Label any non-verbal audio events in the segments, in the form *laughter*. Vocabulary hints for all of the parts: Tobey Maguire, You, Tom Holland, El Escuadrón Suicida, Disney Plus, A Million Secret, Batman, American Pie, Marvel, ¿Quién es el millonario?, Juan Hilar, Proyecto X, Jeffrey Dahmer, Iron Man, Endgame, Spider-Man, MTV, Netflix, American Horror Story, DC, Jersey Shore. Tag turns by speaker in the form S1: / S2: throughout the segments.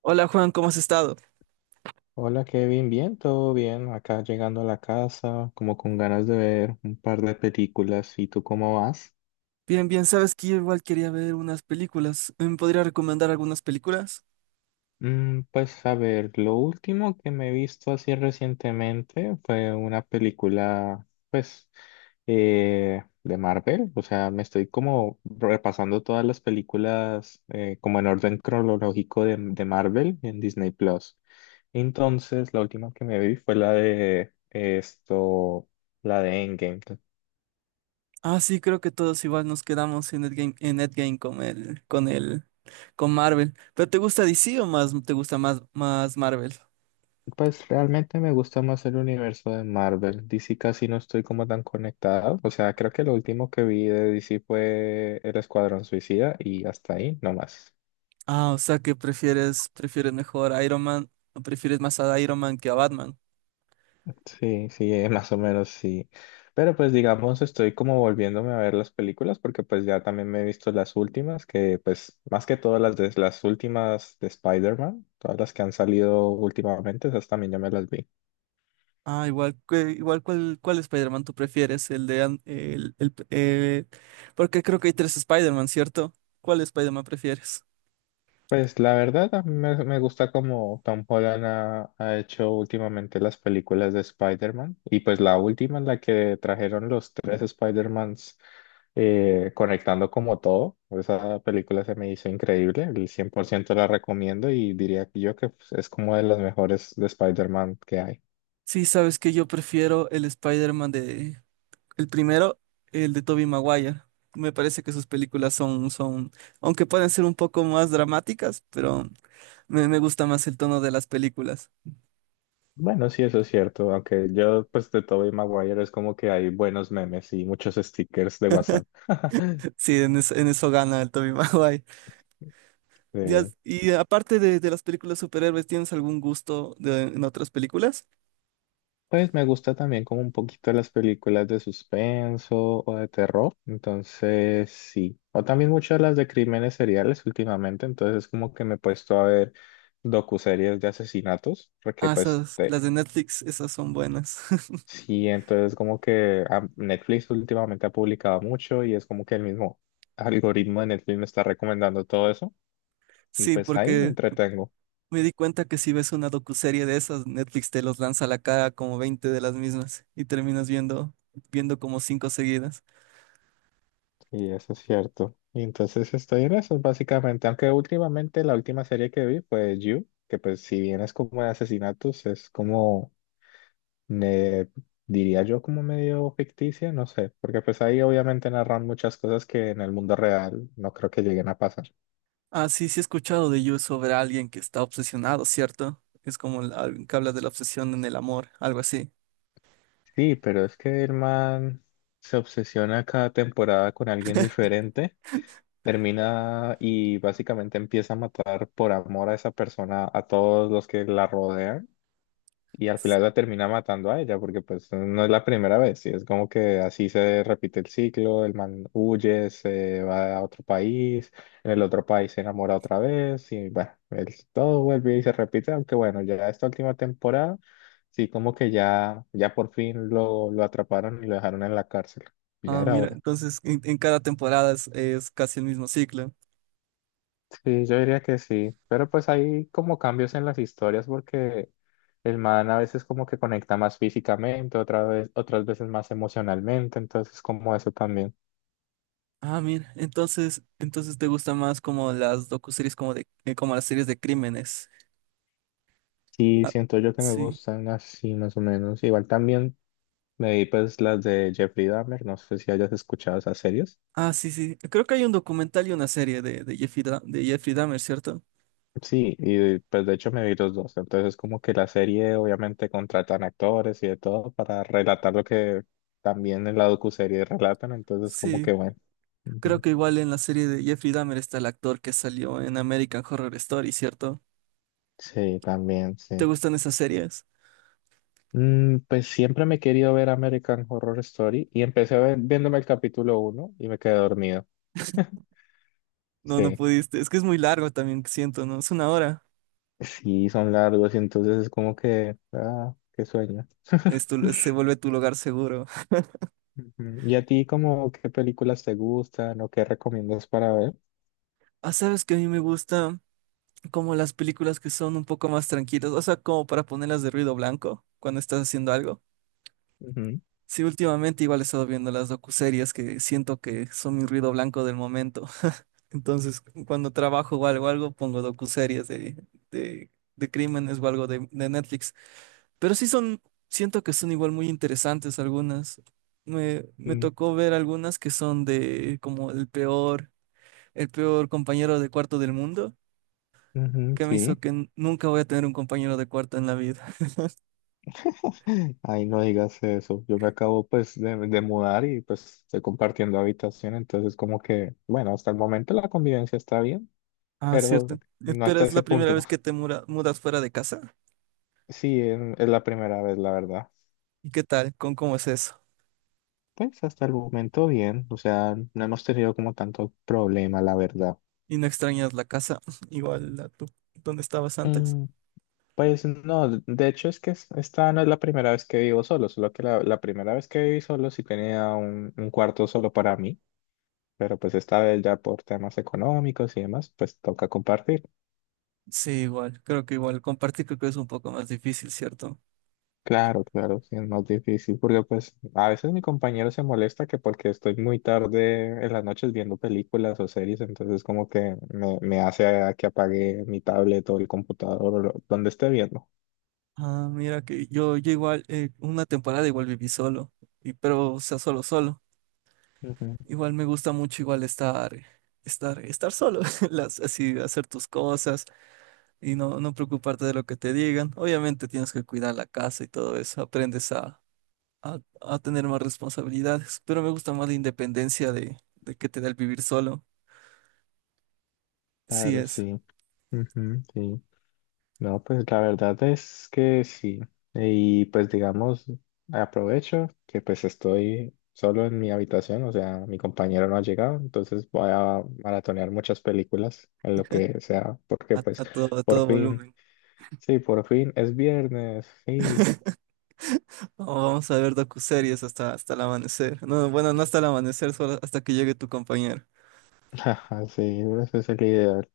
S1: Hola Juan, ¿cómo has estado?
S2: Hola Kevin, bien, todo bien. Acá llegando a la casa, como con ganas de ver un par de películas. ¿Y tú cómo vas?
S1: Bien, bien, sabes que yo igual quería ver unas películas. ¿Me podría recomendar algunas películas?
S2: Mm, pues a ver, lo último que me he visto así recientemente fue una película, pues, de Marvel. O sea, me estoy como repasando todas las películas como en orden cronológico de Marvel en Disney Plus. Entonces, la última que me vi fue la de esto, la de Endgame.
S1: Ah, sí, creo que todos igual nos quedamos en Endgame con el con Marvel. ¿Pero te gusta DC o más te gusta más Marvel?
S2: Pues realmente me gusta más el universo de Marvel. DC casi no estoy como tan conectado. O sea, creo que lo último que vi de DC fue El Escuadrón Suicida y hasta ahí, no más.
S1: Ah, o sea que prefieres mejor a Iron Man, o prefieres más a Iron Man que a Batman.
S2: Sí, sí, *laughs* más o menos sí. Pero pues digamos, estoy como volviéndome a ver las películas porque pues ya también me he visto las últimas, que pues más que todas las de las últimas de Spider-Man, todas las que han salido últimamente, esas también ya me las vi.
S1: Ah, igual, ¿cuál Spider-Man tú prefieres? El de An- el- Porque creo que hay tres Spider-Man, ¿cierto? ¿Cuál Spider-Man prefieres?
S2: Pues la verdad, a mí me gusta como Tom Holland ha hecho últimamente las películas de Spider-Man y pues la última en la que trajeron los tres Spider-Mans conectando como todo, esa película se me hizo increíble, el 100% la recomiendo y diría yo que pues, es como de las mejores de Spider-Man que hay.
S1: Sí, sabes que yo prefiero el Spider-Man de, el primero, el de Tobey Maguire. Me parece que sus películas son, aunque pueden ser un poco más dramáticas, pero me gusta más el tono de las películas.
S2: Bueno, sí, eso es cierto, aunque yo pues de Tobey Maguire es como que hay buenos memes y muchos stickers de WhatsApp. *laughs*
S1: *laughs* Sí, en eso gana el Tobey *laughs* Maguire. Ya-
S2: Sí.
S1: y aparte de las películas superhéroes, ¿tienes algún en otras películas?
S2: Pues me gusta también como un poquito las películas de suspenso o de terror, entonces sí. O también muchas las de crímenes seriales últimamente, entonces es como que me he puesto a ver docuseries de asesinatos, porque
S1: Ah,
S2: pues
S1: esas, las de Netflix, esas son buenas. *laughs*
S2: sí, entonces como que ah, Netflix últimamente ha publicado mucho y es como que el mismo algoritmo de Netflix me está recomendando todo eso y
S1: Sí,
S2: pues ahí me
S1: porque
S2: entretengo.
S1: me di cuenta que si ves una docuserie de esas, Netflix te los lanza a la cara como 20 de las mismas y terminas viendo como cinco seguidas.
S2: Y eso es cierto. Y entonces estoy en eso, básicamente. Aunque últimamente la última serie que vi fue You, que pues si bien es como de asesinatos, es como, me diría yo, como medio ficticia, no sé, porque pues ahí obviamente narran muchas cosas que en el mundo real no creo que lleguen a pasar.
S1: Ah, sí, sí he escuchado de You sobre alguien que está obsesionado, ¿cierto? Es como alguien que habla de la obsesión en el amor, algo así.
S2: Sí, pero es que el man se obsesiona cada temporada con alguien diferente, termina y básicamente empieza a matar por amor a esa persona a todos los que la rodean. Y al final la termina matando a ella, porque pues no es la primera vez, y es como que así se repite el ciclo, el man huye, se va a otro país, en el otro país se enamora otra vez, y bueno, todo vuelve y se repite, aunque bueno, ya esta última temporada, sí como que ya, ya por fin lo atraparon y lo dejaron en la cárcel, ya
S1: Ah,
S2: era
S1: mira,
S2: hora.
S1: entonces en cada temporada es casi el mismo ciclo.
S2: Sí, yo diría que sí, pero pues hay como cambios en las historias porque el man a veces como que conecta más físicamente, otra vez, otras veces más emocionalmente, entonces como eso también.
S1: Ah, mira, entonces te gustan más como las docuseries como de, como las series de crímenes.
S2: Sí,
S1: Ah,
S2: siento yo que me
S1: sí.
S2: gustan así más o menos. Igual también me vi pues las de Jeffrey Dahmer, no sé si hayas escuchado esas series.
S1: Ah, sí, sí. Creo que hay un documental y una serie de de Jeffrey Dahmer, ¿cierto?
S2: Sí, y pues de hecho me vi los dos, entonces como que la serie obviamente contratan actores y de todo para relatar lo que también en la docuserie relatan, entonces como que
S1: Sí.
S2: bueno.
S1: Creo que igual en la serie de Jeffrey Dahmer está el actor que salió en American Horror Story, ¿cierto?
S2: Sí, también,
S1: ¿Te
S2: sí.
S1: gustan esas series?
S2: Mm, pues siempre me he querido ver American Horror Story y empecé a viéndome el capítulo uno y me quedé dormido.
S1: No, no
S2: Sí,
S1: pudiste. Es que es muy largo también, siento, ¿no? Es una hora.
S2: sí, son largos y entonces es como que, ah, qué sueño. *laughs*
S1: Se vuelve tu lugar seguro.
S2: Ujú. ¿Y a ti como qué películas te gustan o qué recomiendas para ver?
S1: Ah, sabes que a mí me gusta como las películas que son un poco más tranquilas, o sea, como para ponerlas de ruido blanco cuando estás haciendo algo.
S2: Ujú,
S1: Sí, últimamente igual he estado viendo las docuseries que siento que son mi ruido blanco del momento. Entonces, cuando trabajo o algo, algo pongo docuseries de, de, crímenes o algo de Netflix. Pero sí son, siento que son igual muy interesantes algunas. Me
S2: mm,
S1: tocó ver algunas que son de como el peor compañero de cuarto del mundo,
S2: ujú,
S1: que me hizo
S2: sí.
S1: que nunca voy a tener un compañero de cuarto en la vida. *laughs*
S2: *laughs* Ay, no digas eso. Yo me acabo pues de mudar y pues estoy compartiendo habitación, entonces como que, bueno, hasta el momento la convivencia está bien.
S1: Ah,
S2: Pero
S1: cierto.
S2: no
S1: Pero
S2: hasta
S1: es la
S2: ese
S1: primera
S2: punto.
S1: vez que mudas fuera de casa.
S2: Sí, es la primera vez, la verdad.
S1: ¿Y qué tal? ¿Con Cómo es eso?
S2: Pues hasta el momento bien, o sea, no hemos tenido como tanto problema, la verdad.
S1: ¿Y no extrañas la casa *laughs* igual a tu, donde estabas antes?
S2: Mm, pues no, de hecho es que esta no es la primera vez que vivo solo, solo que la primera vez que viví solo sí tenía un cuarto solo para mí, pero pues esta vez ya por temas económicos y demás, pues toca compartir.
S1: Sí, igual, creo que igual compartir creo que es un poco más difícil, ¿cierto?
S2: Claro, claro, sí, es más difícil porque pues a veces mi compañero se molesta que porque estoy muy tarde en las noches viendo películas o series, entonces como que me hace a que apague mi tablet o el computador o donde esté viendo.
S1: Ah, mira que yo igual, una temporada igual viví solo, y, pero o sea, solo, solo.
S2: Ujú.
S1: Igual me gusta mucho igual estar solo, *laughs* las, así hacer tus cosas y no preocuparte de lo que te digan. Obviamente tienes que cuidar la casa y todo eso, aprendes a tener más responsabilidades, pero me gusta más la independencia de que te da el vivir solo. Sí
S2: Claro,
S1: es,
S2: sí. Ujú, sí. No, pues la verdad es que sí. Y pues digamos, aprovecho que pues estoy solo en mi habitación, o sea, mi compañero no ha llegado, entonces voy a maratonear muchas películas en lo que sea, porque pues
S1: a
S2: por
S1: todo
S2: fin,
S1: volumen.
S2: sí, por fin es viernes, sí,
S1: *laughs* Oh, vamos a ver docuseries hasta el amanecer. No, bueno, no hasta el amanecer, solo hasta que llegue tu compañero.
S2: *laughs* sí, ese es el ideal.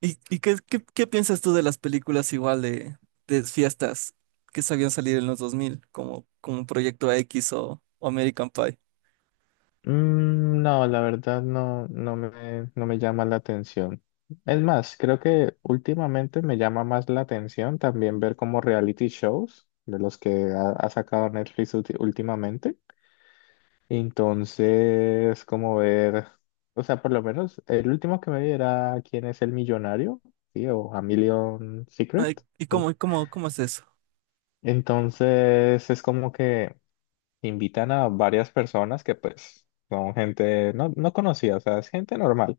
S1: Y qué piensas tú de las películas igual de fiestas que sabían salir en los 2000 como, como Proyecto X o American Pie?
S2: Mm, no, la verdad no, no me llama la atención. Es más, creo que últimamente me llama más la atención también ver como reality shows de los que ha sacado Netflix últimamente. Entonces, como ver, o sea, por lo menos el último que me vi era ¿Quién es el millonario? Sí, o A Million Secret.
S1: Ay, ¿y cómo es eso?
S2: Entonces, es como que invitan a varias personas que pues son gente no, no conocida, o sea, es gente normal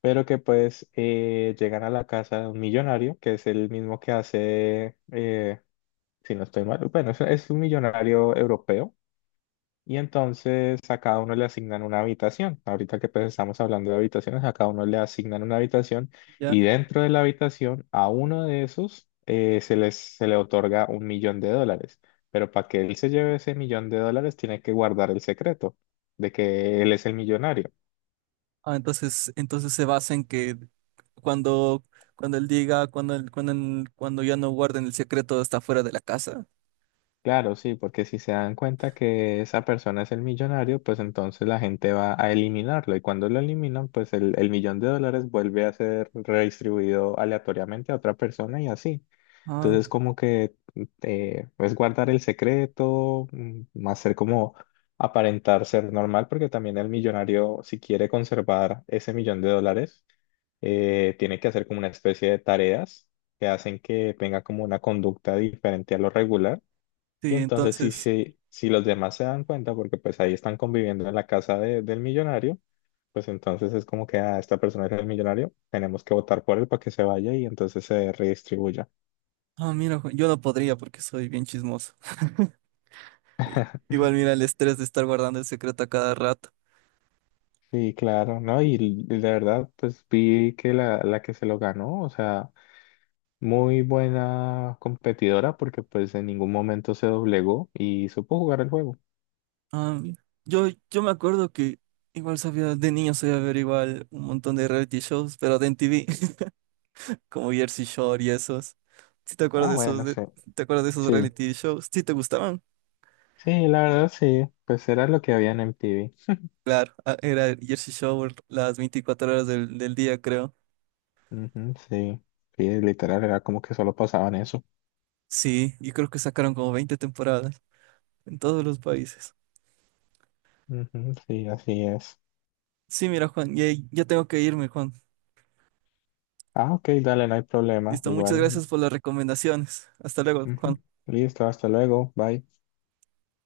S2: pero que pues llegan a la casa de un millonario, que es el mismo que hace, si no estoy mal, bueno, es un millonario europeo, y entonces a cada uno le asignan una habitación. Ahorita que pues estamos hablando de habitaciones, a cada uno le asignan una habitación,
S1: ¿Ya?
S2: y dentro de la habitación a uno de esos se le otorga un millón de dólares. Pero para que él se lleve ese millón de dólares, tiene que guardar el secreto de que él es el millonario.
S1: Ah, entonces se basa en que cuando, cuando él diga, cuando, él- cuando, él- cuando ya no guarden el secreto está fuera de la casa.
S2: Claro, sí, porque si se dan cuenta que esa persona es el millonario, pues entonces la gente va a eliminarlo y cuando lo eliminan, pues el millón de dólares vuelve a ser redistribuido aleatoriamente a otra persona y así.
S1: Ah,
S2: Entonces
S1: ent-
S2: como que mm, es guardar el secreto, mm, más ser como aparentar ser normal, porque también el millonario, si quiere conservar ese millón de dólares, tiene que hacer como una especie de tareas que hacen que tenga como una conducta diferente a lo regular y
S1: sí,
S2: entonces si,
S1: entonces...
S2: si los demás se dan cuenta, porque pues ahí están conviviendo en la casa del millonario, pues entonces es como que ah, esta persona es el millonario, tenemos que votar por él para que se vaya y entonces se redistribuya.
S1: Ah, mira, Juan, yo no podría porque soy bien chismoso. I- Igual mira el estrés de estar guardando el secreto a cada rato.
S2: Sí, claro, ¿no? Y, la verdad, pues vi que la que se lo ganó, o sea, muy buena competidora porque pues en ningún momento se doblegó y supo jugar el juego.
S1: Ah, mira. Yo me acuerdo que igual sabía, de niño sabía ver igual un montón de reality shows, pero de MTV, *laughs* como Jersey Shore y esos. ¿Sí te acuerdas
S2: Ah,
S1: de esos,
S2: bueno,
S1: de-
S2: sí.
S1: Te acuerdas de esos
S2: Sí,
S1: reality shows? ¿Sí te gustaban?
S2: sí, la verdad sí, pues era lo que había en MTV.
S1: Claro, ah, era el Jersey Shore las 24 horas del día, creo.
S2: Ujú, sí, sí, literal, era como que solo pasaban eso.
S1: Sí, y creo que sacaron como 20 temporadas en todos los países.
S2: Ujú, sí, así es.
S1: Sí, mira, ya tengo que irme, Juan.
S2: Ah, ok, dale, no hay problema,
S1: Listo, muchas
S2: igual.
S1: gracias por las recomendaciones. Hasta luego,
S2: Ujú,
S1: Juan.
S2: listo, hasta luego, bye.